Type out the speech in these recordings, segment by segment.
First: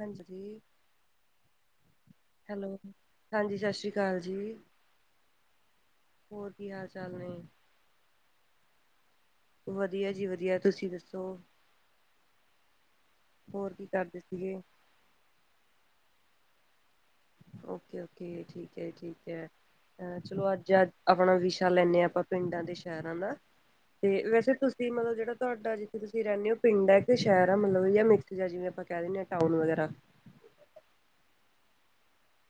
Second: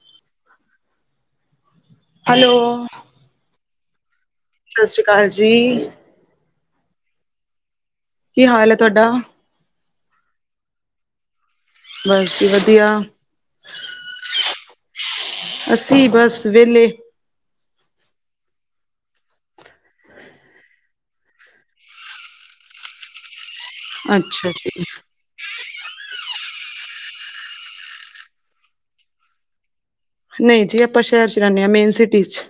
ਹਾਂਜੀ। ਹੈਲੋ, ਹਾਂਜੀ ਸਤਿ ਸ਼੍ਰੀ ਅਕਾਲ ਜੀ। ਸਤਿ ਸ਼੍ਰੀ ਅਕਾਲ ਜੀ। ਹੋਰ ਕੀ ਹਾਲ ਚਾਲ ਨੇ? ਕੀ, ਹਾਲ ਹੈ ਤੁਹਾਡਾ? ਵਧੀਆ ਜੀ- ਵਧੀਆ। ਤੁਸੀਂ ਦੱਸੋ? ਬਸ ਜੀ, ਵਧੀਆ। ਹੋਰ ਕੀ, ਕਰਦੇ ਸੀਗੇ? ਅਸੀਂ ਬਸ, ਵਹਲੇ। Okay, okay. ਠੀਕ ਹੈ, ਠੀਕ ਹੈ। ਚਲੋ ਅੱਜ, ਆਪਣਾ ਵਿਸ਼ਾ ਲੈਂਦੇ ਹਾਂ। ਆਪਾਂ, ਪਿੰਡਾਂ ਤੇ ਸ਼ਹਿਰਾਂ ਦਾ। ਤੇ ਅੱਛਾ ਵੈਸੇ, ਜੀ, ਤੁਸੀਂ ਮਤਲਬ, ਜਿਹੜਾ ਤੁਹਾਡਾ ਜ- ਤੁਸੀਂ ਰਹਿੰਦੇ ਹੋ। ਪਿੰਡ ਹੈ ਕੀ, ਸ਼ਹਿਰ ਹੈ। ਮਲਬ ਮਿਕਸ ਜਿਂਹਾ ਆਪਾਂ, ਕਹਿ ਦਿੰਦੇ ਹਾਂ, ਟਾਊਨ ਵਗੈਰਾ। ਨਹੀਂ ਜੀ, ਆਪਾਂ ਸ਼ਹਿਰ ਚ, ਰਹਿੰਦੇ ਹਾਂ। ਮੇਨ ਸਿਟੀ ਚ।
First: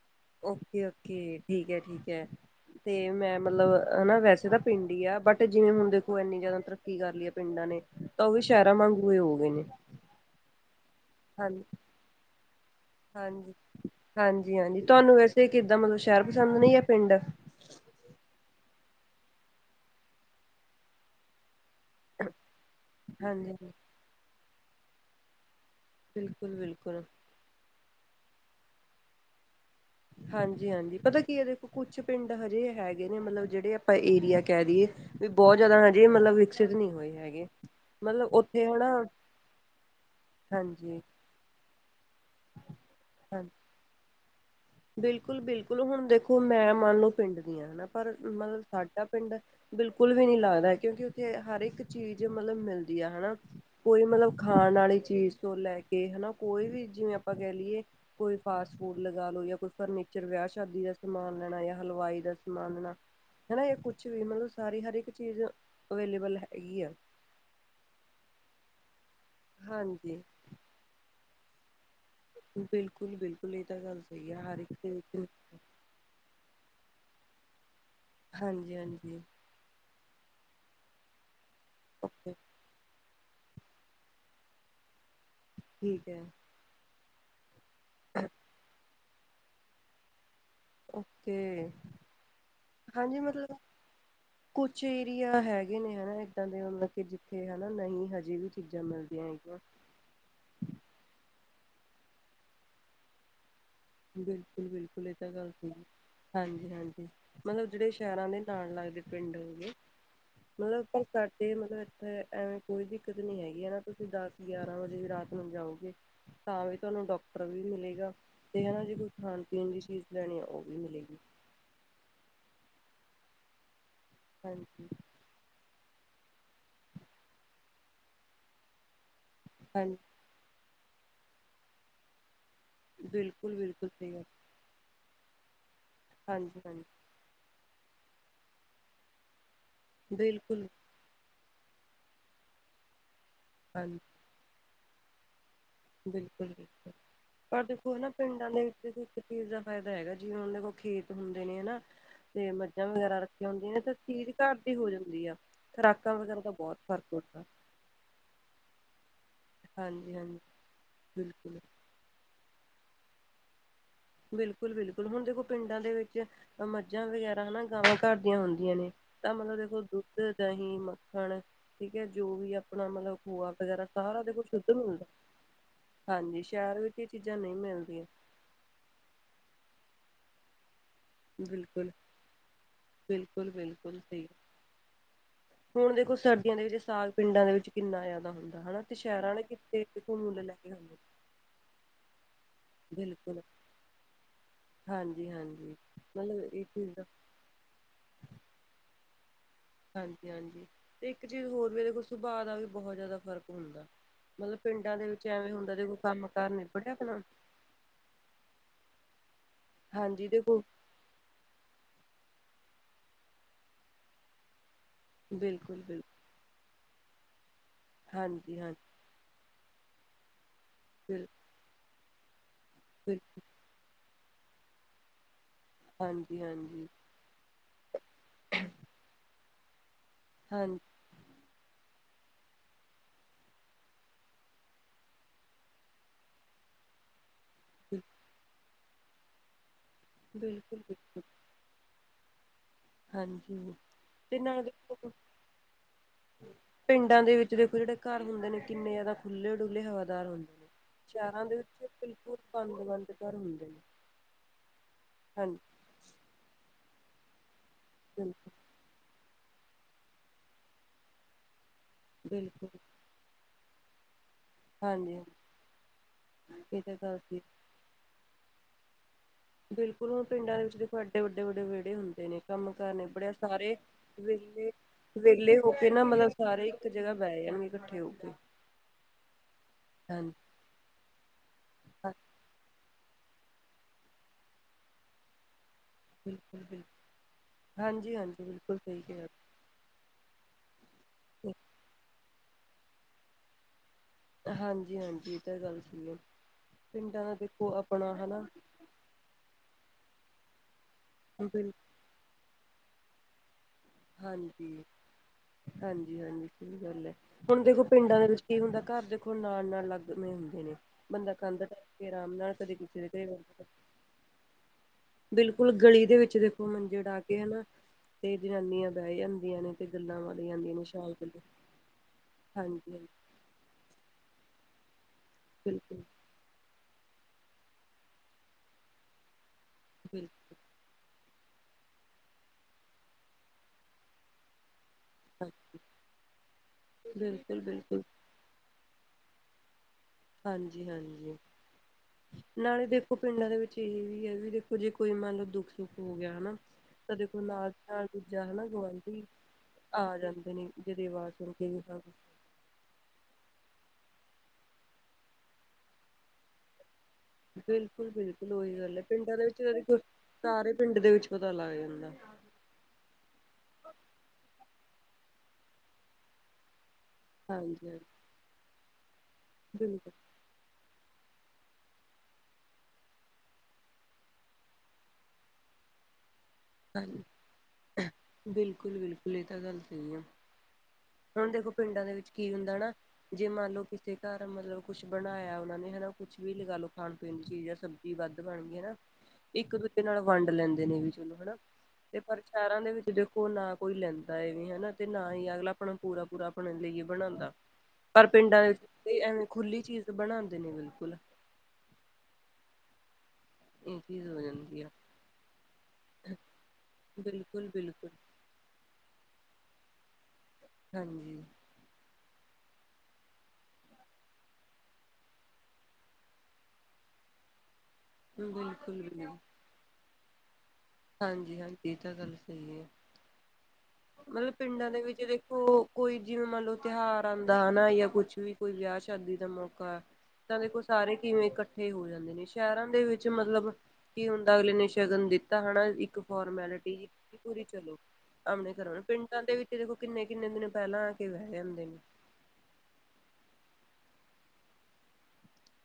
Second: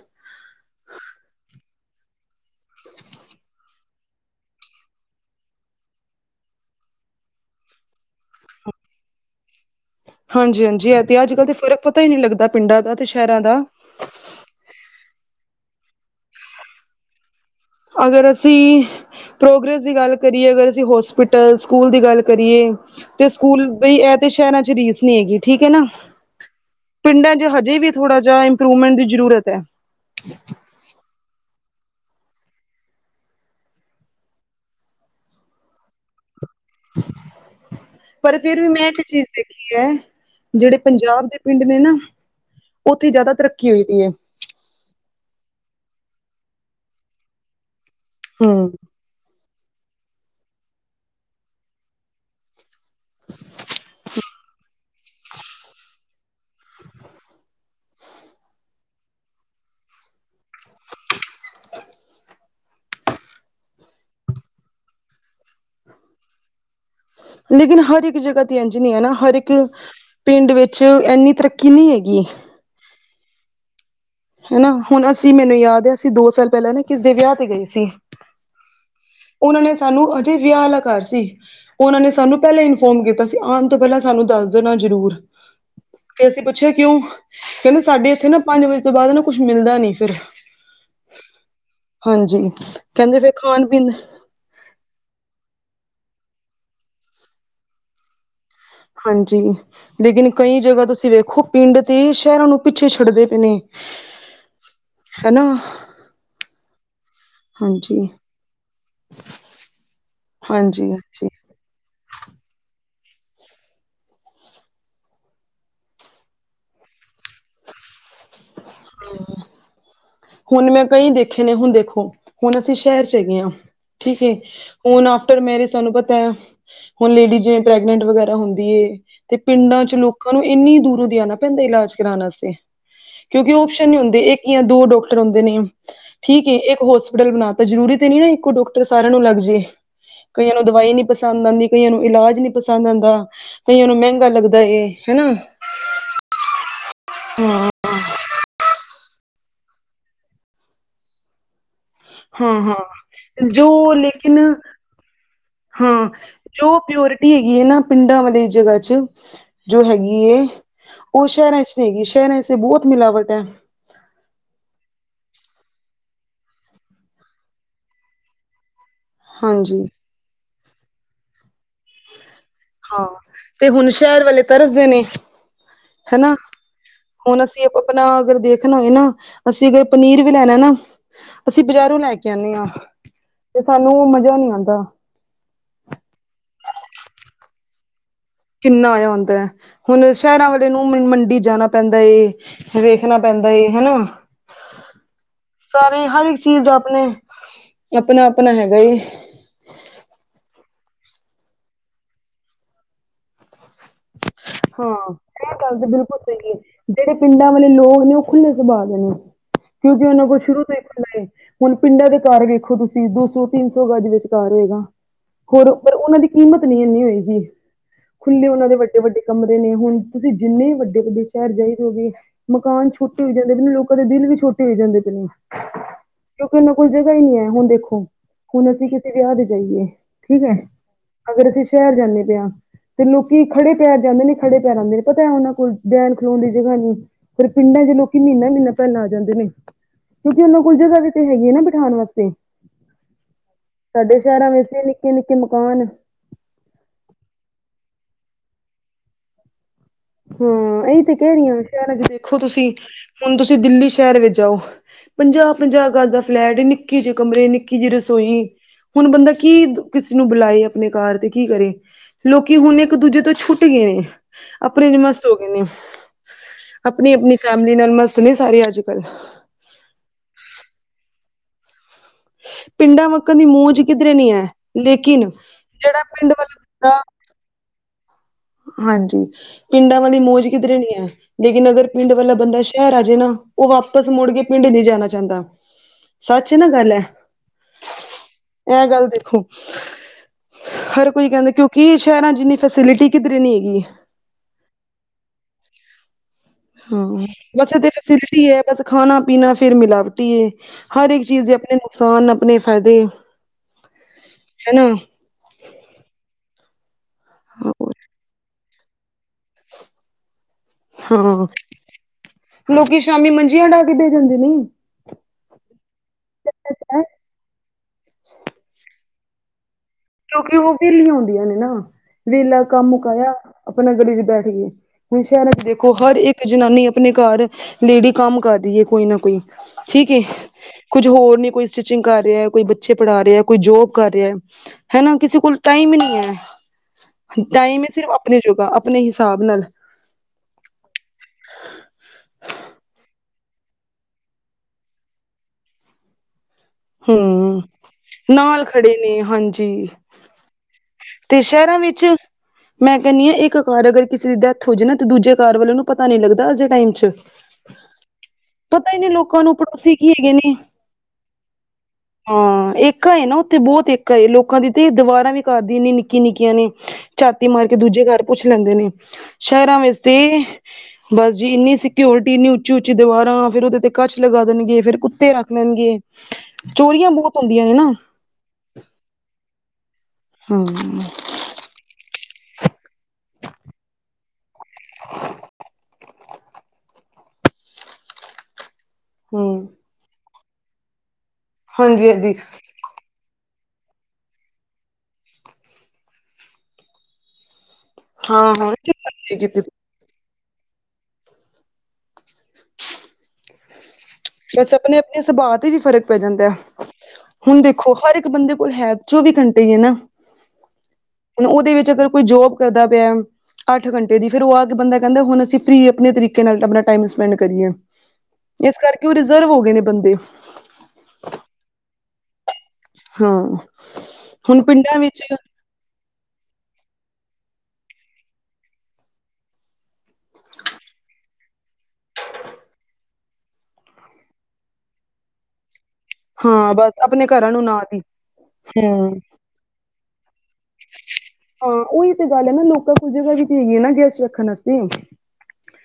Okay, okay. ਠੀਕ ਹੈ, ਠੀਕ ਹੈ। ਤੇ ਮੈਂ ਮਤਲਬ, ਹਨਾ ਵੈਸੇ ਤਾਂ, ਪਿੰਡ ਹੀ ਆ। ਬਟ ਜਿਵੇਂ ਹੁਣ ਦੇਖੋ, ਇੰਨੀ ਜ਼ਿਆਦਾ ਤਰੱਕੀ, ਕਰ ਲਈ ਆ ਪਿੰਡਾਂ ਨੇ। ਤਾਂ ਉਹ ਵੀ, ਸ਼ਾਰਾਂ ਮਾਂਗੂ ਹੀ, ਹੋ ਗਏ ਨੇ। ਹਾਂਜੀ ਹਾਂਜੀ ਇਹ ਤੇ ਅੱਜ ਕੱਲ੍ਹ ਤੇ ਹਾਂਜੀ ਫਰਕ ਪਤਾ ਹੀ ਨਹੀਂ ਲੱਦਾ ਪਿੰਡਾਂ ਦਾ ਤੇ ਸ਼ਹਿਰਾਂ ਹਾਂਜੀ ਦਾ ਹਾਂਜੀ ਹਾਂਜੀ ਤੁਹਾਨੂੰ ਵੈਸੇ ਕਿੱਦਾਂ ਮਤਲਬ ਸ਼ਹਿਰ ਪਸੰਦ ਨਹੀਂ ਹੈ ਪਿੰਡ ਅਗਰ ਅਸੀਂ ਪ੍ਰੋਗਰੈਸ ਦੀ ਗੱਲ ਕਰੀਏ ਅਗਰ ਅਸੀਂ ਹੋਸਪ ਹੋਸਪੀਟਲ ਸਕੂਲ ਦੀ ਗੱਲ ਹਾਂਜੀ ਕਰੀਏ ਤੇ ਸਕੂਲ ਹਾਂਜੀ ਬਈ ਇਹ ਤਾਂ ਸ਼ਹਿਰਾਂ 'ਚ ਰੀਸ ਨਹੀਂ ਹੈਗੀ ਠੀਕ ਹੈ ਨਾ ਬਿਲਕੁਲ ਬਿਲਕੁਲ ਪਿੰਡਾਂ ਚ ਹਜੇ ਵੀ ਥੋੜਾ ਜਹਾ ਇੰਪਰੂਵਮੈਂਟ ਦੀ ਜ਼ਰੂਰਤ ਹੈ ਹਾਂਜੀ ਹਾਂਜੀ ਪਤਾ ਕੀ ਇਹਦੇ ਕੁਛ ਪਿੰਡ ਹਜੇ ਹੈਗੇ ਨੇ ਮਤਲਬ ਜਿਹੜੇ ਆਪਾਂ ਏਰੀਆ ਕਹਿ ਦੇਈਏ ਵੀ ਬਹੁਤ ਜਿਆਦਾ ਹਜੇ ਮਤਲਬ ਸਿੱਧ ਨਹੀਂ ਹੋਏ ਹੈਗੇ ਮਤਲਬ ਪਰ ਫਿਰ ਉੱਥੇ ਵੀ ਮੈਂ ਹਨਾ ਇੱਕ ਚੀਜ਼ ਦੇਖੀ ਹੈ, ਜਿਹੜੇ ਹਾਂਜੀ ਪੰਜਾਬ ਦੇ ਪਿੰਡ ਨੇ ਨਾ ਉੱਥੇ ਜ਼ਿਆਦਾ ਤਰੱਕੀ ਹੋਈ ਦੀ ਹੈ ਬਿਲਕੁਲ ਬਿਲਕੁਲ ਹੁਣ ਦੇਖੋ ਮੈਂ ਮੰਨ ਲਓ ਪਿੰਡ ਦੀ ਹ ਹਨਾ ਪਰ ਮਤਲਬ ਸਾਡਾ ਪਿੰਡ ਬਿਲਕੁਲ ਵੀ ਨੀ ਲੱਗਦਾ ਕਿਉਂਕਿ ਉੱਥੇ ਹਰ ਇੱਕ ਚੀਜ਼ ਮਤਲਬ ਮਿਲਦੀ ਆ ਹਨਾ ਕੋਈ ਮਤਲਬ ਖਾਣ ਵਾਲੀ ਚੀਜ਼ ਤੋਂ ਲੈ ਕੇ ਹਨਾ ਕੋਈ ਵੀ ਜਿਵੇਂ ਆਪਾਂ ਕਹਿ ਲਈਏ ਕੋਈ ਫਾਸਟ ਫੂਡ ਲਗਾ ਲਉ ਜਾਂ ਕੋਈ ਫਰਨੀਚਰ ਵਿਆਹ ਸ਼ਾਦੀ ਦਾ ਸਮਾਨ ਲੈਣਾ ਜਾਂ ਹਲਵਾਈ ਦਾ ਸਮਾਨ ਦੇਣਾ ਹਨਾ ਇਹ ਕੁਛ ਵੀ ਮਤਲਬ ਸਾਰੀ ਹਰ ਇੱਕ ਚੀਜ਼ ਅਵੇਲੇਬਲ ਹੈਗੀ ਆ ਲੇਕਿਨ ਹਰ ਇੱਕ ਜਗ੍ਹਾ ਤੇ ਇੰਝਨੀ ਹੈ ਨਾ ਹਰ ਇੱਕ ਹਾਂਜੀ ਪਿੰਡ ਵਿੱਚ ਇੰਨੀ ਤਰੱਕੀ ਨਹੀਂ ਹੈਗੀ ਬਿਲਕੁਲ ਬਿਲਕੁਲ ਇਹ ਤਾਂ ਗੱਲ ਸਹੀ ਆ ਹਰ ਹਨਾ ਇੱਕ ਦੇ ਹੁਣ ਵਿੱਚ ਅਸੀਂ ਮੈਨੂੰ ਯਾਦ ਹੈ ਅਸੀਂ ਦੋ ਸਾਲ ਪਹਿਲਾਂ ਨਾ ਕਿਸਦੇ ਵਿਆਹ ਤੇ ਗਏ ਸੀ ਹਾਂਜੀ ਹਾਂਜੀ ਉਹਨਾਂ ਨੇ ਸਾਨੂੰ ਹਜੇ ਵਿਆਹ ਵਾਲਾ ਘਰ ਸੀ ਉਹਨਾਂ ਨੇ ਓਕੇ ਸਾਨੂੰ ਪਹਿਲਾਂ ਇਨਫੋਰਮ ਕੀਤਾ ਸੀ ਆਉਣ ਤੋਂ ਪਹਿਲਾਂ ਸਾਨੂੰ ਦੱਸ ਦੇਣਾ ਜ਼ਰੂਰ ਠੀਕ ਹੈ ਤੇ ਅਸੀਂ ਪੁੱਛਿਆ ਕਿਉਂ ਕਹਿੰਦੇ ਸਾਡੇ ਇੱਥੇ ਨਾ ਪੰਜ ਵਜੇ ਤੋਂ ਬਾਅਦ ਨਾ ਕੁੱਛ ਮਿਲਦਾ ਨੀ ਫਿਰ ਓਕੇ ਹਾਂਜੀ ਹਾਂਜੀ ਕਹਿੰਦੇ ਫਿਰ ਮਤਲਬ ਖਾਣ ਪੀਣ ਕੁਛ ਏਰੀਆ ਹੈਗੇ ਨੇ ਹਨਾ ਇੱਦਾਂ ਦੇ ਮਤਲਬ ਕਿ ਜਿੱਥੇ ਹਨਾ ਨਹੀਂ ਹਜੇ ਵੀ ਚੀਜ਼ਾਂ ਮਿਲਦੀਆਂ ਹਾਂਜੀ ਹੈਗੀਆਂ। ਲੇਕਿਨ ਕਈ ਜਗ੍ਹਾ ਤੁਸੀਂ ਵੇਖੋ ਪਿੰਡ ਤੇ ਸ਼ਹਿਰਾਂ ਨੂੰ ਪਿੱਛੇ ਛੱਡਦੇ ਪਏ ਨੇ ਬਿਲਕੁਲ ਬਿਲਕੁਲ ਇਹ ਤਾਂ ਹਨਾ ਗੱਲਤੀ ਹਾਂਜੀ ਹਾਂਜੀ ਮਤਲਬ ਜਿਹੜੇ ਹਾਂਜੀ, ਸ਼ਹਿਰਾਂ ਦੇ ਨਾਲ ਲੱਗਦੇ ਪਿੰਡ ਹੋ ਗਏ ਹਾਂਜੀ ਘ ਹਾਂਜੀ ਕਰਕੇ ਮਤਲਬ ਇੱਥੇ ਐਵੇਂ ਕੋਈ ਦਿੱਕਤ ਨੀ ਹੈਗੀ ਹੈ ਨਾ ਤੁਸੀਂ ਦਸ ਗਿਆਰਾਂ ਵਜੇ ਵੀ ਰਾਤ ਨੂੰ ਜਾਓਗੇ ਤਾਂ ਵੀ ਤੁਹਾਨੂੰ ਡਾਕਟਰ ਵੀ ਮਿਲੇਗਾ ਤੇ ਹਨਾ ਜੇ ਕੋਈ ਖਾਣ ਪੀਣ ਦੀ ਚੀਜ਼ ਲੈਣੀ ਆ ਉਹ ਹੁਣ ਵੀ ਮੈਂ ਕਈ ਮਿਲੇਗੀ। ਦੇਖੇ ਨੇ ਹੁਣ ਦੇਖੋ ਹੁਣ ਅਸੀਂ ਸ਼ਹਿਰ ਚਗੇਏ ਹਾਂ ਠੀਕ ਏ ਹਾਂਜੀ। ਹੁਣ ਆਪ ਪਰ ਮੇਰੀ ਸਾਨੂੰ ਪਤਾ ਐ ਹੁਣ ਲੇਡੀ ਜਿਵੇਂ ਪ੍ਰੈਗਨੈਂਟ ਵਗੈਰਾ ਹੁੰਦੀ ਏ ਤੇ ਪਿੰਡਾਂ ਚ ਹਾਂਜੀ ਲੋਕ ਲੋਕਾਂ ਨੂੰ ਇੰਨੀ ਦੂਰੋਂ ਦੇ ਆਣਾ ਪੈਂਦਾ ਇਲਾਜ ਕਰਾਣ ਆਸੇ। ਕਿਉਂਕਿ ਬਿਲਕੁਲ ਬਿਲਕੁਲ ਓਪਸ਼ਨ ਨੀ ਸਹੀ ਹੁੰਦੇ ਗੱਲ ਏਕ ਯਾ ਦੋ ਡਾਕਟਰ ਹੁੰਦੇ ਨੇ ਠੀਕ ਏ। ਹਾਂਜੀ ਏਕ ਹਾਂਜੀ ਹੋਸ ਪਿੱਟਲ ਬਣਾ ਤੈ ਜਰੂਰੀ ਤੇ ਨੀ ਨਾ ਇੱਕੋ ਡਾਕਟਰ ਸਾਰਿਆਂ ਨੂੰ ਲੱਗ ਜੇ ਕਈਆਂ ਨੂੰ ਬਿਲਕੁਲ ਦਵਾਈ ਨੀ ਪਸੰਦ ਆਂਦੀ। ਕਈਆਂ ਨੂੰ ਇਲਾਜ ਨੀ ਪਸੰਦ ਆਂਦਾ, ਕਈਆਂ ਨੂੰ ਹਾਂਜੀ ਮਹਿੰਗਾ ਲੱਗਦਾ ਏ। ਹਨਾ। ਬਿਲਕੁਲ-ਬਿਲਕੁਲ। ਪਰ ਹਾਂ, ਦੇਖ ਓ ਨਾ ਪਿੰਡ ਆਲੀਆ ਨੂੰ ਸਿਰਫ ਇੱਕ ਚੀਜ਼ ਦਾ ਫਾਇਦਾ ਹੈਗਾ ਜਿਵੇਂ ਉਨਾ ਕੋਲ ਖੇਤ ਹੁੰਦੇ ਨੇ ਹਨਾ। ਤੇ ਹਾਂ, ਮੱਝਾਂ ਹਾਂ ਵਗੈਰਾ ਰੱਖੀਆਂ ਹੁੰਦੀਆਂ ਨੇ ਜੋ ਤੇ ਚੀਜ਼ ਲੇਕਿਨ ਘਰ ਦੀ ਹੋ ਜਾਂਦੀ ਆ ਹਾਂ ਖੁਰਾਕਾਂ ਵਗੈਰਾ ਦਾ ਜੋ ਬਹੁਤ ਫ਼ਰਕ ਪਿਓਰਟੀ ਹੁੰਦਾ ਹੈਗੀ ਏ ਨਾ ਪਿੰਡਾਂ ਵਾਲੀ ਜਗ੍ਹਾ ਚ ਜੋ ਹਾਂਜੀ ਹੈਗੀ ਏ ਹਾਂਜੀ ਉਹ ਬਿਲਕੁਲ ਸ਼ਹਿਰਾਂ ਚ ਨੀ ਹੈਗੀ ਸ਼ਹਿਰਾਂ ਚ ਚ ਬਹੁਤ ਮਿਲਾਵਟ ਐ। ਬਿਲਕੁਲ-ਬਿਲਕੁਲ। ਹੁਣ ਦੇਖੋ ਪਿੰਡਾਂ ਦੇ ਵਿੱਚ ਮੱਝਾਂ ਵਗੈਰਾ ਹਨਾ ਗਾਵਾਂ ਘਰ ਦੀਆਂ ਹੁੰਦੀਆਂ ਨੇ। ਤਾਂ ਮਤਲਬ ਹਾਂਜੀ ਦੇਖੋ ਦੁੱਧ, ਦਹੀਂ, ਮੱਖਣ। ਠੀਕ ਐ ਜੋ ਵੀ ਆਪਣਾ ਹਾਂ ਮਤਲਬ ਖੋਆ ਤੇ ਵਗੈਰਾ ਹੁਣ ਸਾਰਾ ਸ਼ਹਿਰ ਤੇ ਵਾਲੇ ਕੁਛ ਉੱਧਰ ਤਰਸਦੇ ਮਿਲ ਨੇ ਦੈ। ਹਨਾ ਹਾਂਜੀ, ਸ਼ੈਰ ਵਿੱਚ ਇਹ ਚੀਜ਼ਾਂ ਹੁਣ ਨਈ ਅਸੀਂ ਮਿਲਦੀਆਂ। ਆਪਣਾ ਅਗਰ ਦੇਖਣਾ ਹੋਏ ਨਾ ਅਸੀਂ ਅਗਰ ਪਨੀਰ ਵੀ ਲੈਣਾ ਨਾ ਅਸੀਂ ਬਿਲਕੁਲ ਬਜ਼ਾਰੋਂ ਲੈ ਕੇ ਆਣੇ ਆ ਬਿਲਕੁਲ ਤੇ ਸਾਨੂੰ ਬਿਲਕੁਲ ਸਹੀ ਮਜਾ ਨੀ ਆਂਦਾ। ਹੁਣ ਦੇਖੋ ਸਰਦੀਆਂ ਦੇ ਵਿੱਚ ਸਾਗ ਪਿੰਡਾਂ ਦੇ ਵਿੱਚ ਕਿੰਨਾ ਜਾਦਾ ਹੁੰਦਾ। ਹਨਾ ਕਿੰਨਾ ਤੇ ਆਇਆ ਹੁੰਦਾ ਸ਼ਹਿਰਾਂ ਨੇ ਐ। ਕਿਤੇ ਹੁਣ ਦੇਖੋ ਮੁੱਲ ਸ਼ੈਰਾ ਲੈ ਵਾਲਿਆਂ ਕੇ ਨੂੰ ਖਾਂਦੇ ਮੰਡ ਮੰਡੀ ਜਾਣਾ ਪੈਂਦਾ ਏ। ਵੇਖਣਾ ਬਿਲਕੁਲ ਪੈਂਦਾ ਏ ਹਨਾ। ਹਾਂਜੀ ਹਾਂਜੀ ਸਾਰੇ ਹਰ ਮਤਲਬ ਇੱਕ ਇਹ ਚੀਜ਼ ਦਾ ਆਪਣੇ ਅਪਣਾ-ਅਪਣਾ ਹੈਗਾ ਏ। ਹਾਂਜੀ-ਹਾਂਜੀ ਤੇ ਇੱਕ ਚੀਜ਼ ਹੋਰ ਵੇ ਦੇਖੋ ਸੁਭਾਅ ਦਾ ਵੀ ਬਹੁਤ ਜ਼ਿਆਦਾ ਫ਼ਰਕ ਹੁੰਦਾ। ਮਤਲਬ ਪਿੰਡਾਂ ਦੇ ਹਾਂ। ਵਿੱਚ ਐਵੇਂ ਐ ਹੁੰਦਾ ਗੱਲ ਤੇ ਦੇਖੋ ਬਿਲਕੁਲ ਕੰਮ ਕਾਰ ਸਈ ਐ। ਨਿਬੜਿਆ ਜਿਹੜੇ ਆਪਣਾ ਪਿੰਡਾਂ ਵਾਲੇ ਲੋਕ ਨੇ ਉਹ ਖੁੱਲੇ ਸੁਭਾਅ ਦੇ ਨੇ। ਹਾਂਜੀ ਦੇਖੋ [unintelligible] ਹੁਣ ਪਿੰਡਾਂ ਦੇ ਘਰ ਵੇਖੋ ਤੁਸੀਂ ਦੋ ਸੌ, ਤਿੰਨ ਸੌ ਗਜ ਵਿੱਚ ਘਰ ਹੋਏਗਾ। ਹੋਰ ਬਿਲਕੁਲ ਔਰ ਬਿਲਕੁਲ ਉਨਾਂ ਦੀ ਕੀਮਤ ਨੀ ਏਨੀ ਹੋਇਦੀ। ਖੁੱਲੇ ਹਾਂਜੀ ਉਨਾਂ ਦੇ ਹਾਂਜੀ ਵੱਡੇ-ਵੱਡੇ ਕਮਰੇ ਨੇ ਹੁਣ ਤੁਸੀਂ ਜਿੰਨੇ ਵਡ ਵਡੇ-ਵਡੇ ਬਿਲ ਸ਼ਹਿਰ ਜਾਈ ਜੋਗੇ ਮਕਾਨ ਛੋਟੇ ਹੋਈ ਬਿਲਕੁਲ ਜਾਂਦੇ ਵੀ ਲੋਕਾਂ ਦੇ ਦਿਲ ਵੀ ਛੋਟੇ ਹੋਈ ਜਾਂਦੇ ਪੇ ਨੇ। ਹਾਂਜੀ ਕਿਉਂਕਿ ਉਨਾਂ ਹਾਂਜੀ ਕੋਲ ਜਗ੍ਹਾ ਈ ਨੀ ਐ ਹੁਣ ਦੇਖੋ ਹੁਣ ਅਸੀਂ ਕਿਸੇ ਵਿਆਹ ਦੇ ਜਾਈਏ ਠੀਕ ਐ, ਹਾਂਜੀ ਅਗਰ ਅਸੀਂ ਸ਼ੈਰ ਜਾਣੇ ਪੇ ਆ ਤੇ ਲੋਕੀ ਖੜੇ ਪੈਰ ਜਾਂਦੇ ਨੇ ਖੜੇ ਪੈਰ ਆਂਦੇ ਨੇ ਪਤਾ ਐ ਉਨਾਂ ਕੋਲ ਬੈਨ ਖਲੋਣ ਦੀ ਜਗ੍ਹਾ ਨੀ ਪਰ ਪਿੰਡਾਂ ਚ ਬਿਲ ਲੋਕੀ ਮੀਨਾ-ਮੀਨਾ ਤਿੰਨ ਆ ਜਾਂਦੇ ਨੇ ਕਿਉਂਕਿ ਉਨਾਂ ਕੋਲ ਬਿਲਕੁਲ ਜਗ੍ਹਾ ਵੀ ਬਿਲਕੁਲ ਤੇ ਹੈਗੀ ਏ ਨਾ ਬਿਠਾਣ ਵਾਸਤੇ। ਹਾਂਜੀ ਸਾਡੇ ਤੇ ਸ਼ਹਿਰਾਂ ਨਾਲ ਵਿਚ ਦੇਖੋ ਨਿੱਕੇ-ਨਿੱਕੇ ਮਕਾਨ। ਪਿੰਡਾਂ ਦੇ ਵਿੱਚ ਦੇਖੋ ਜੇੜੇ ਘਰ ਹੁੰਦੇ ਨੇ ਕਿੰਨੇ ਜ਼ਿਆਦਾ ਖੁੱਲ੍ਹੇ ਡੁੱਲੇ ਹਵਾ ਹੂੰ ਏਈ ਤੇ ਕਹਿ ਰੀ ਆ, ਸ਼ਹਿਰਾ ਚ ਬਿਲਕੁਲ ਦੇਖੋ ਤੁਸੀਂ ਬੰਦ ਬੰਦ ਘਰ ਹੁਣ ਤੁਸੀਂ ਹੁੰਦੇ ਨੇ ਦਿੱਲੀ ਸ਼ਹਿਰ ਵਿੱਚ ਜਾਓ। ਹਾਂਜੀ ਪੰਜਾਹ-ਪੰਜਾਹ ਗਜ ਦਾ ਫਲੈਟ ਏ ਨਿਕੇ ਜੇ ਕਮਰੇ ਨਿੱਕੀ ਜੀ ਰਸੋਈ। ਬਿਲਕੁਲ ਹੁਣ ਬੰਦਾ ਕੀ ਦੂ ਕਿਸੇ ਨੂੰ ਬੁਲਾਏ ਆਪਣੇ ਘਰ ਤੇ ਕੀ ਕਰੇ। ਲੋਕੀ ਬਿਲਕੁਲ ਹੁਣ ਏਕ ਦੂਜੇ ਤੋਂ ਛੁੱਟ ਗਏ ਨੇ। ਅਪਣੇ ਚ ਹਾਂਜੀ ਮਸਤ ਹੋ ਗਏ ਨੇ ਹਾਂਜੀ ਇਹ ਤਾਂ ਗੱਲ ਅਪਣੀ-ਅਪਣੀ ਸੀ ਫੈਮਲੀ ਨਾਲ ਮਸਤ ਨੇ ਸਾਰੇ ਅੱਜ ਕੱਲ। ਬਿਲਕੁਲ ਹੁਣ ਪਿੰਡਾਂ ਦੇ ਵਿਚ ਦੇਖੋ ਏਡੇ ਵੱਡੇ ਵਡੇ ਵਿਹੜੇ ਹੁੰਦ ਤੇ ਨੇ ਕੰਮ ਕਾਰ ਨੇ ਪਿੰਡਾਂ ਬੜੇ ਵੱਕਣ ਦੀ ਸਾਰੇ ਮੌਜ ਕਿਧਰੇ ਨੀ ਹੈ ਵੇਲੇ ਲੇਕਿਨ ਵੇਲੇ ਹੋ ਕੇ ਜਿਹੜਾ ਨਾ ਮਤਲਬ ਪਿੰਡ ਵਾਲਾ ਸਾਰੇ ਇੱਕ ਬੰਦਾ ਜਗ੍ਹਾ ਪੈ ਯਾਂਗੇ ਕੱਠੇ ਹੋ ਕੇ। ਹਾਂਜੀ ਪਿੰਡਾਂ ਵਾਲੀ ਹਾਂਜੀ ਮੌਜ ਕਿੱਧਰੇ ਨੀ ਐ। ਲੇਕਿਨ ਅਗਰ ਪਿੰਡ ਹਾਂ ਵਾਲਾ ਬੰਦਾ ਸ਼ੈਰ ਆ ਜੇ ਨਾ ਉਹ ਵਾਪਸ ਮੁੜ ਕੇ ਪਿੰਡ ਨੀ ਜਾਣਾ ਚਾਹੁੰਦਾ। ਸੱਚ ਬਿਲਕੁਲ ਏ ਨਾ ਬਿਲਕੁਲ ਗੱਲ ਐ? ਹਾਂਜੀ ਹਾਂਜੀ ਬਿਲਕੁਲ ਐ ਸਹੀ ਗੱਲ ਕਿਹਾ ਦੇਖੋ ਹਰ ਕੋਈ ਕਹਿੰਦਾ ਤੁਸੀਂ। ਕਿਉਂਕਿ ਸ਼ਹਿਰਾਂ ਜਿਨੀ ਫੈਸਿਲਿਟੀ ਕਿਧਰੇ ਨੀ ਹੈਗੀ। ਹਾਂਜੀ-ਹਾਂਜੀ ਇਹ ਤਾਂ ਗੱਲ ਸਈ ਐ। ਹਾਂ, ਬਸ ਏਥੇ ਫੈਸਿਲਿਟੀ ਐ ਬਸ ਖਾਣਾ ਪੀਣਾ ਫੇਰ ਮਿਲਾਵਟੀ ਏ ਹਰ ਇੱਕ ਚੀਜ਼ ਦੇ ਬਿਲ ਆਪਣੇ ਨੁਕਸਾਨ ਆਪਣੇ ਫ਼ਾਇਦੇ। ਹਾਂਜੀ-ਹਾਂਜੀ-ਹਾਂਜੀ ਸਈ ਗੱਲ ਐ। ਹੁਣ ਦੇਖੋ ਪਿੰਡਾਂ ਦੇ ਵਿੱਚ ਕੀ ਹੁੰਦਾ ਘਰ ਦੇਖੋ ਨਾਲ-ਨਾਲ ਲੱਗ ਮੇ ਹੁੰਦੇ ਨੇ। ਬੰਦਾ ਹਾਂ, ਕੰਧ ਢੱਕ ਕੇ ਆਰਾਮ ਨਾਲ ਕਦੇ ਕਿਸੇ ਲੋਕੀ ਦੇ ਘਰੇ ਸ਼ਾਮੀ ਵੜ, ਮੰਜੀਆਂ ਡਾ ਕੇ ਬੈ ਜਾਂਦੇ ਨੇ ਬਿਲਕੁਲ ਗਲੀ ਦੇ ਵਿੱਚ ਦੇਖੋ ਮੰਜੇ ਡਾ ਕੇ ਹਨਾ ਤੇ ਜਨਾਨੀਆਂ ਬੈ ਜਾਂਦੀਆਂ ਨੇ ਤੇ ਗੱਲਾਂ ਮਾਰੀ ਕਿਉਂਕਿ ਓ ਜਾਂਦੀਆਂ ਨੇ ਸ਼ਾਮ ਵੇਲੀਆਂ ਵੇਲੇ ਹੁੰਦੀਆਂ ਨੇ ਨਾ ਵੇਲਾ ਕੰਮ ਹਾਂਜੀ ਹਾਂਜੀ ਮੁਕਾਇਆ ਆਪਣਾ ਗਲੀ ਚ ਬੈਠ ਗੀ। ਹੁਣ ਸ਼ੈਰਾ ਚ ਦੇਖੋ ਬਿਲਕੁਲ ਹਰ ਇੱਕ ਜਨਾਨੀ ਆਪਣੇ ਘਰ ਲੇਡੀ ਕੰਮ ਕਰ ਰੀ ਐ ਕੋਈ ਨਾ ਕੋਈ ਠੀਕ ਐ ਬਿਲਕੁਲ ਕੁਝ ਹੋਰ ਨੀ ਕੋਈ ਸਟਿਚਿੰਗ ਕਰ ਰਿਆ, ਕੋਈ ਬੱਚੇ ਪੜ੍ਹਾ ਰਿਆ, ਕੋਈ ਜੋਬ ਕਰ ਰਿਆ ਹੈਨਾ ਕਿਸੇ ਹਾਂ, ਕੋਲ ਟਾਈਮ ਈ ਨੀ ਐ ਬਿਲਕੁਲ ਟਾਈਮ ਬਿਲਕੁਲ ਸਿਰਫ ਆਪਣੇ ਜੋਗਾ ਆਪਣੇ ਹਿਸਾਬ ਨਾਲ ਹਾਂਜੀ ਹਾਂਜੀ ਨਾਲੇ ਦੇਖੋ ਪਿੰਡਾਂ ਦੇ ਵਿੱਚ ਏ ਵੀ ਐ ਵੀ ਦੇਖੋ ਜੇ ਕੋਈ ਮੰਨ ਲਓ ਦੁੱਖ ਸੁੱਖ ਹੋ ਗਿਆ ਹਨਾ ਕਦੇ ਕੋਲ ਨਾ ਹਮ ਨਾਲ ਦੂਜਾ ਹਨਾ ਖੜੇ ਨੇ ਗਆਂਢੀ ਹਾਂਜੀ ਆ ਜਾਂਦੇ ਨੇ ਜਿਦੀ ਆਵਾਜ਼ ਤੇ ਸੁਣ ਕੇ ਸ਼ਹਿਰਾਂ ਵੀ ਸਾ ਵਿੱਚ ਮੈਂ ਕਹਿੰਨੀ ਆ, ਇੱਕ ਘਾਰ ਅਗਰ ਕਿਸੇ ਦੀ ਡੈਥ ਹੋ ਜਾਏ ਨਾ, ਦੂਜੇ ਘਾਰ ਵਾਲੇ ਨੂੰ ਪਤਾ ਨੀ ਲੱਗਦਾ, ਅੱਜ ਦੇ ਟਾਈਮ ਚ ਬਿਲਕੁਲ- ਬਿਲਕੁਲ ਉਹੀ ਪਤਾ ਗੱਲ ਹੀ ਹੈ, ਨਹੀਂ ਪਿੰਡਾਂ ਲੋਕਾਂ ਦੇ ਨੂੰ ਵਿੱਚ ਪੜੋਸੀ ਦੇਖੋ, ਕੀ ਹੈਗੇ ਨੇ ਸਾਰੇ ਪਿੰਡ ਦੇ ਵਿੱਚ ਪਤਾ ਲੱਗ ਜਾਂਦਾ। ਹਾਂ ਏਕਾ ਏ ਨਾ, ਉੱਥੇ ਬਹੁਤ ਏਕਾ ਏ, ਲੋਕਾਂ ਦੀ ਤੇ ਦੀਵਾਰਾਂ ਵੀ ਘਰ ਦੀ ਇਨੀਂ ਨਿੱਕੀਆਂ- ਨਿੱਕੀਆਂ ਨੇ। ਝਾਤੀ ਮਾਰ ਕੇ, ਹਾਂਜੀ ਦੂਜੇ ਹਾਂਜੀ ਘਰ ਪੁੱਛ ਲੈਂਦੇ ਨੇ, ਸ਼ਹਿਰਾਂ ਵਿੱਚ ਬਿਲਕੁਲ ਤੇ ਬਸ ਜੀ ਇੰਨੀ, ਸਿਕਉਰਿਟੀ ਇੰਨੀ ਉੱਚੀ -ਉੱਚੀ ਦੀਵਾਰਾਂ, ਫੇਰ ਉਹਦੇ ਤੇ ਕੱਚ ਲਗਾ ਦੇਣਗੇ, ਫਿਰ ਕੁੱਤੇ ਰੱਖ ਲੈਣਗੇ। ਚੋਰੀਆਂ ਹਾਂਜੀ ਬਹੁਤ, ਹੁੰਦੀਆਂ ਨੇ ਨਾ। ਬਿਲਕੁਲ- ਬਿਲਕੁਲ, ਇਹ ਤਾਂ ਗੱਲ ਸਹੀ ਆ। ਹਾਂ ਹੁਣ ਦੇਖੋ ਪਿੰਡਾਂ ਦੇ ਵਿੱਚ ਕੀ ਹੁੰਦਾ ਹਨਾ ਜੇ ਮੰਨ ਲਓ ਕਿਸੇ ਘਰ ਮਤਲਬ ਕੁਛ ਬਣਾਇਆ ਉਨਾਂ ਨੇ ਹਨਾ ਕੁਛ ਵੀ ਲਗਾ ਲੋ ਖਾਣ ਪੀਣ ਦੀ ਚੀਜ਼ ਜਾਂ ਸਬਜ਼ੀ ਵੱਧ ਬਣਗੀ ਹਨਾ ਹਮ ਇੱਕ ਨਾਲ ਵੰਡ ਲੈਂਦੇ ਨੇ ਵੀ ਚਲੋ ਹਨਾ ਹਾਂਜੀ ਤੇ ਹਾਂਜੀ ਪਰ ਸ਼ੈਰਾ ਦੇ ਵਿੱਚ ਦੇਖੋ ਉਹ, ਨਾ ਕੋਈ ਲੈਂਦਾ ਏ ਹਨਾ ਤੇ ਨਾ ਹੀ ਅਗਲਾ ਆਪਣਾ ਪੂਰਾ- ਪੂਰਾ ਆਪਣੇ ਲਈ ਈ ਬਣਾਉਂਦਾ। ਪਰ ਹਾਂ ਪਿੰਡਾਂ ਹਾਂ ਦੇ, ਐਵੇਂ ਕੀਤੀ ਖੁੱਲੀ ਚੀਜ਼ ਬਣਾਉਂਦੇ ਨੇ, ਬਿਲਕੁਲ ਇਹ, ਚੀਜ਼ ਹੋ ਬਸ ਜਾਂਦੀ ਆ। ਆਪਣੇ ਸੁਭਾਅ ਤੇ ਵੀ ਫ਼ਰਕ ਪੈ ਜਾਂਦਾ ਹੈ, ਹੁਣ ਬਿਲਕੁਲ ਦੇਖੋ ਬਿਲਕੁਲ ਹਰ ਇੱਕ ਬੰਦੇ ਕੋਲ ਹੈ। ਚੌਵੀ ਘੰਟੇ ਹੀ ਹੈ ਨਾ, ਹਾਂਜੀ ਉਹਦੇ ਵਿੱਚ ਅਗਰ ਕੋਈ ਜੋਬ ਕਰਦਾ ਪਿਆ ਅੱਠ ਘੰਟੇ ਦੀ, ਫਿਰ ਉਹ ਆ ਕੇ ਬੰਦਾ ਕਹਿੰਦਾ ਹੁਣ ਅਸੀਂ ਫ੍ਰੀ ਆਪਣੇ ਤਰੀਕੇ ਨਾਲ ਆਪਣਾ ਟਾਈਮ ਸਪੈਂਡ ਕਰੀਏ, ਬਿਲਕੁਲ ਇਸ ਕਰਕੇ ਉਹ ਬਿਲਕੁਲ ਰਿਜ਼ਰਵ ਹੋ ਗਏ ਨੇ ਬੰਦੇ। ਹਾਂਜੀ -ਹਾਂਜੀ, ਇਹ ਤਾਂ ਗੱਲ ਸਹੀ ਹੈ। ਹਾਂ। ਮਤਲਬ, ਪਿੰਡਾਂ ਦੇ ਵਿੱਚ ਦੇਖੋ ਕੋਈ ਜਿਵੇਂ ਮੰਨ ਲਉ, ਤਿਉਹਾਰ ਆਉਂਦਾ ਹਨਾ, ਜਾਂ ਕੁਛ ਵੀ ਕੋਈ ਵਿਆਹ ਸ਼ਾਦੀ ਦਾ ਮੌਕਾ ਕਿੱਦਾਂ ਦੇਖੋ, ਸਾਰੇ ਕਿਵੇਂ ਇਕੱਠੇ ਹੋ ਜਾਂਦੇ ਨੇ, ਸ਼ਹਿਰਾਂ ਦੇ ਵਿੱਚ ਮਤਲਬ ਕੀ ਹੁੰਦਾ, ਅਗਲੇ ਨੇ ਸ਼ਗਨ ਦਿੱਤਾ ਹਨਾ, ਇੱਕ ਹਾਂ ਫੋਰਮੈਲਿਟੀ ਬਸ ਜੀ ਆਪਣੇ ਕੀਤੀ ਘਰਾਂ ਪੂਰੀ ਨੂੰ ਨਾ ਚਲੋ ਦੀ ਆਪਣੇ ਘਰਾਂ ਨੂੰ, ਹਮ ਪਿੰਡਾਂ ਦੇ ਵਿੱਚ ਦੇਖੋ, ਕਿੰਨੇ -ਕਿੰਨੇ ਦਿਨ ਪਹਿਲਾਂ ਆ ਕੇ ਬਹਿ ਜਾਂਦੇ ਨੇ। ਇਹ ਗੱਲ ਹੈ ਨਾ, ਲੋਕਾਂ ਕੁਝ ਜਗ੍ਹਾ ਵੀ ਤੇ ਹੈਗੀ ਨਾ ਗੈਸਟ ਰੱਖਣ ਵਾਸਤੇ।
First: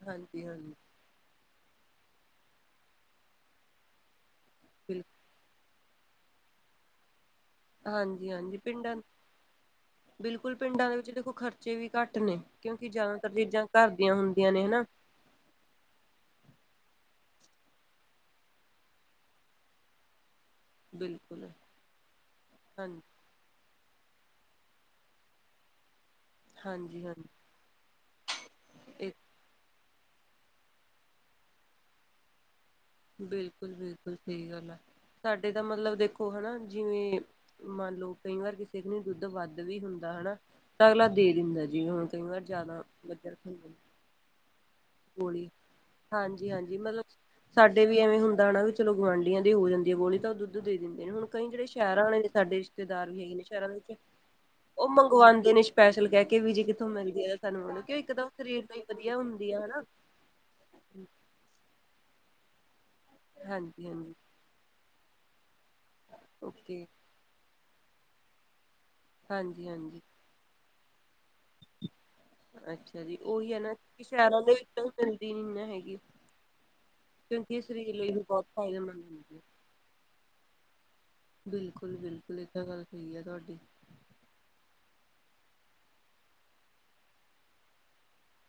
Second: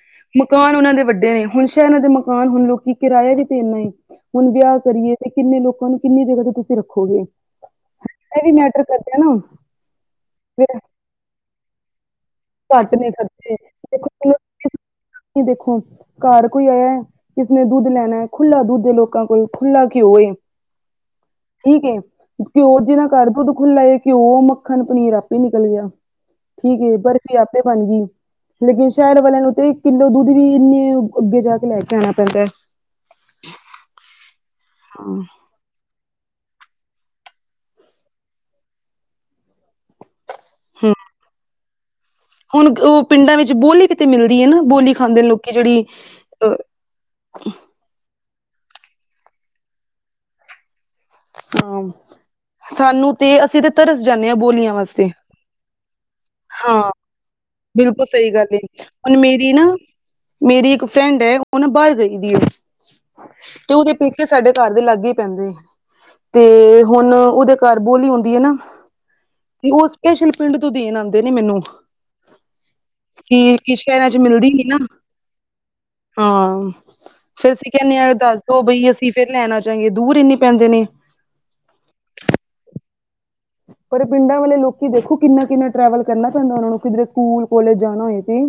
ਹਾਂਜੀ ਹਾਂਜੀ ਮਕਾਨ ਉਹਨਾਂ ਦੇ ਵੱਡੇ ਨੇ, ਹੁਣ ਸ਼ਹਿਰਾਂ ਦੇ ਮਕਾਨ ਹੁਣ ਲੋਕੀ ਕਿਰਾਇਆ ਵੀ ਤੇ ਇੰਨਾ ਏ ਹੁਣ ਵਿਆਹ ਕਰੀਏ ਬਿਲਕੁਲ ਤੇ ਕਿੰਨੇ ਲੋਕਾਂ ਨੂੰ, ਕਿੰਨੀ ਜਗ੍ਹਾ ਤੇ ਤੁਸੀਂ ਰੱਖੋਗੇ? ਹਾਂਜੀ ਇਹ ਵੀ -ਹਾਂਜੀ, ਮੈਟਰ ਪਿੰਡਾਂ ਕਰਦਾ ਨਾ ਬਿਲਕੁਲ, ਫਿਰ ਪਿੰਡਾਂ ਦੇ ਵਿੱਚ ਦੇਖੋ ਖਰਚੇ ਵੀ ਘੱਟ ਨੇ। ਕਿਉਂਕਿ ਘੱਟ ਜ਼ਿਆਦਾਤਰ ਚੀਜ਼ਾਂ, ਘਰ ਦੀਆਂ ਹੁੰਦੀਆਂ ਨੇ, ਹਨਾ ਕੀ ਦੇਖੋ ਘਰ ਕੋਈ ਆਇਆ ਕਿਸੀ ਨੇ ਦੁੱਧ ਲੈਣਾ, ਖੁੱਲਾ ਦੁੱਧ ਏ, ਲੋਕਾਂ ਕੋਲ ਖੁੱਲਾ ਘਿਉ ਏ। ਬਿਲਕੁਲ ਠੀਕ ਏ, ਘਿਓ, ਹਾਂਜੀ, ਜਿਹਨਾ ਘਰ ਦੁੱਧ ਖੁੱਲਾ ਏ। ਘਿਓ, ਮੱਖਣ, ਪਨੀਰ ਆਪੇ ਨਿਕਲ ਗਿਆ, ਠੀਕ ਏ, ਹਾਂਜੀ, ਹਾਂਜੀ ਬਰਫ਼ੀ ਆਪੇ ਬਣ ਗਈ। ਲੇਕਿਨ, ਇਹ ਸ਼ਹਿਰ ਵਾਲਿਆਂ ਨੂੰ ਤੇ, ਇੱਕ ਕਿੱਲੋ ਦੁੱਧ ਵੀ ਇੰਨੀ ਅੱਗੇ ਜਾ ਕੇ, ਲੈ ਕੇ ਆਣਾ ਪੈਂਦਾ। ਬਿਲਕੁਲ -ਬਿਲਕੁਲ, ਸਹੀ ਗੱਲ ਹੈ। ਹਾਂ ਸਾਡੇ ਤਾਂ ਮਤਲਬ ਦੇਖੋ ਹੈਨਾ, ਜਿਵੇਂ ਮੰਨ ਲਉ, ਕਈ ਵਾਰ ਕਿਸੇ ਕੰਨੀ ਦੁੱਧ ਵੱਧ ਵੀ ਹੁੰਦਾ ਹੈਨਾ। ਹੂੰ ਅਗਲਾ ਦੇ ਦਿੰਦਾ, ਜਿਵੇਂ ਹੁਣ ਕਈ ਵਾਰ ਜ਼ਿਆਦਾ ਮੱਝਾਂ ਰੱਖਣਦਾ ਤੇ ਮਿਲਦੀ ਹੈ ਨਾ, ਬੋਲੀ ਖਾਂਦੇ ਲੋਕੀ ਜਿਹੜੀ ਅਹ। ਤੇ ਵੀ ਐਵੇਂ ਹੁੰਦਾ ਨਾ, ਵੀ ਚਲੋ ਗੁਆਂਢੀਆਂ ਦੇ ਹੋ ਜਾਂਦੀ ਹੈ ਬੋਲੀ, ਤਾਂ ਉਹ ਦੁੱਧ ਦੇ ਦਿੰਦੇ ਨੇ। ਕਈ ਜਿਹੜੇ ਹਾਂ ਸ਼ਹਿਰਾਂ ਵਾਲੇ, ਸਾਡੇ ਰਿਸ਼ਤੇਦਾਰ ਸਾਨੂੰ ਵੀ ਤੇ ਹੈਗੇ ਨੇ ਅਸੀਂ ਸ਼ਹਿਰਾਂ ਤੇ ਵਿੱਚ। ਤਰਸ ਜਾਂਦੇ ਹਾਂ ਬੋਲੀਆਂ ਉਹ ਵਾਸਤੇ ਮੰਗਵਾਉਂਦੇ ਨੇ, ਸਪੈਸ਼ਲ ਕਹਿ ਕੇ ਵੀ ਜੇ ਹਾਂ ਕਿੱਥੋਂ ਮਿਲਦੀ ਐ। ਕਿਉਂ, ਬਿਲਕੁਲ ਇੱਕਦਮ ਉਹ ਸਹੀ ਗੱਲ ਏ ਸਰੀਰ ਲਈ ਵਧੀਆ ਹੁਣ ਹੁੰਦੀ ਮੇਰੀ ਨਾ ਆ, ਹਨਾ। ਮੇਰੀ ਇੱਕ ਫਰੈਂਡ ਹੈ, ਉਹ ਨਾ ਬਾਹਰ ਗਈ ਦੀ ਹੈ, ਤੇ ਹਾਂਜੀ ਉਹਦੇ ਹਾਂਜੀ ਪੇਕੇ ਸਾਡੇ ਘਰ ਦੇ ਲਾਗੇ ਹੀ ਪੈਂਦੇ, ਤੇ ਓਕੇ ਹੁਣ ਉਹਦੇ ਘਰ ਬੋਲੀ ਹੁੰਦੀ ਹੈ ਨਾ ਹਾਂਜੀ ਤੇ ਉਹ, ਹਾਂਜੀ ਸਪੈਸ਼ਲ ਪਿੰਡ ਤੋਂ ਦੇਣ ਆਉਂਦੇ ਨੇ ਮੈਨੂੰ। ਅੱਛਾ ਜੀ ਉਹੀ ਕਿ- ਹੈ ਨਾ ਕਿ, ਸ਼ਹਿਰਾਂ ਚ ਮਿਲਦੀ ਦੇ ਨੀ, ਵਿੱਚ ਨਾ ਤਾਂ ਮਿਲਦੀ ਨੀ ਨਾ ਹੈਗੀ ਹਾਂ। ਫੇਰ ਕਿਉਂਕਿ ਇਹ ਅਸੀਂ ਸਰੀਰ ਕਹਿੰਨੇ ਲਈ ਹਾਂ, ਵੀ ਦੱਸ ਬਹੁਤ ਦੋ ਬਈ ਫਾਇਦੇਮੰਦ ਅਸੀਂ ਫੇਰ ਹੁੰਦੀ ਹੈ ਲੈਣ ਆ ਜਾਂਗੇ, ਦੂਰ ਇੰਨੀ ਪੈਂਦੇ ਨੇ। ਬਿਲਕੁਲ -ਬਿਲਕੁਲ, ਇਹ ਤਾਂ ਗੱਲ ਸਹੀ ਹੈ, ਤੁਹਾਡੀ। ਪਰ ਪਿੰਡਾਂ ਵਾਲੇ ਲੋਕੀ ਦੇਖੋ, ਕਿੰਨਾ -ਕਿੰਨਾ ਟਰੈਵਲ ਕਰਨਾ ਪੈਂਦਾ ਉਹਨਾਂ ਨੂੰ, ਕਿਧਰੇ ਸਕੂਲ ਕਾਲਜ ਜਾਣਾ ਹੋਏ ਤੇ।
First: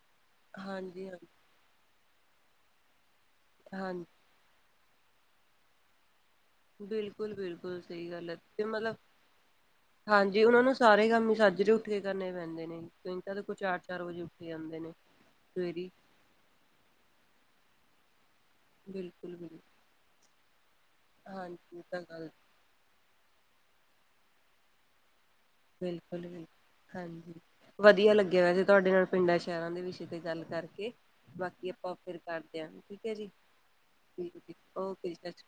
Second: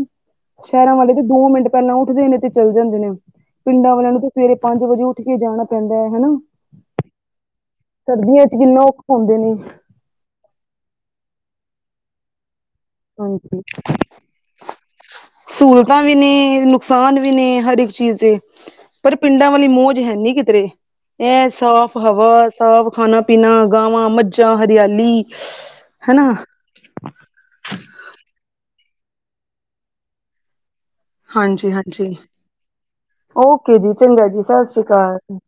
ਸ਼ਹਿਰਾਂ ਹਾਂਜੀ ਵਾਲੇ ਤੇ, ਹਾਂਜੀ ਦੋ ਮਿੰਟ ਪਹਿਲਾਂ ਉੱਠਦੇ ਨੇ ਤੇ ਚੱਲ ਜਾਂਦੇ ਨੇ ਪਿੰਡਾਂ ਵਾਲਿਆਂ ਹਾਂਜੀ ਨੂੰ ਤੇ ਸਵੇਰੇ, ਪੰਜ ਵਜੇ ਉੱਠ ਕੇ ਜਾਣਾ ਪੈਂਦਾ ਹਨਾ। ਬਿਲਕੁਲ- ਬਿਲਕੁਲ ਸਹੀ ਗੱਲ ਹੈ। ਸਰਦੀਆਂ ਚ ਤੇ ਕਿੰਨਾ ਮਤਲਬ ਔਖਾ ਹੁੰਦੇ ਨੇ ਹਾਂਜੀ ਉਹਨਾਂ ਨੂੰ ਸਾਰੇ ਕੰਮ ਹੀ ਸੱਜਰੇ ਉੱਠ ਕੇ ਕਰਨੇ ਪੈਂਦੇ ਨੇ ਕਈ ਤਾਂ ਦੇ ਕੋਈ ਹਾਂਜੀ ਚਾਰ -ਚਾਰ ਵਜੇ ਉੱਠ ਕੇ ਜਾਂਦੇ ਨੇ। ਸਵੇਰੇ ਸਹੂਲਤਾਂ ਵੀ ਨੇ ਨੁਕਸਾਨ ਵੀ ਨੇ ਹਰ ਇੱਕ ਚੀਜ਼ ਦੇ। ਪਰ ਬਿਲਕੁਲ ਪਿੰਡਾਂ ਵਾਲੀ ਬਿਲਕੁਲ ਮੌਜ ਹੈਨੀ ਕਿਧਰੇ। ਇਹ ਹਾਂਜੀ ਸਾਫ਼ ਤਾਂ ਗੱਲ ਹਵਾ ਸਾਫ ਖਾਾਨਾ ਪੀਣਾ ਗਾਵਾਂ ਮੱਝਾਂ ਹਰਿਆਲੀ। ਬਿਲਕੁਲ ਹਨਾ -ਬਿਲਕੁਲ। ਹਾਂਜੀ ਵਧੀਆ ਲੱਗਿਆ ਵੈਸੇ ਤੁਹਾਡੇ ਨਾਲ ਪਿੰਡਾਂ ਸ਼ਹਿਰਾਂ ਦੇ ਵਿਸ਼ੇ ਤੇ ਗੱਲ ਕਰਕੇ। ਬਾਕੀ ਹਾਂਜੀ ਆਪਾਂ ਹਾਂਜੀ ਫੇਰ ਕਰਦੇ ਹਾਂ ਠੀਕ ਹੈ ਜੀ ਓਕੇ ਜੀ ਚੰਗਾ ਜੀ ਸਤਿ ਸ਼੍ਰੀ ਓਕੇ ਅਕਾਲ ਜੀ।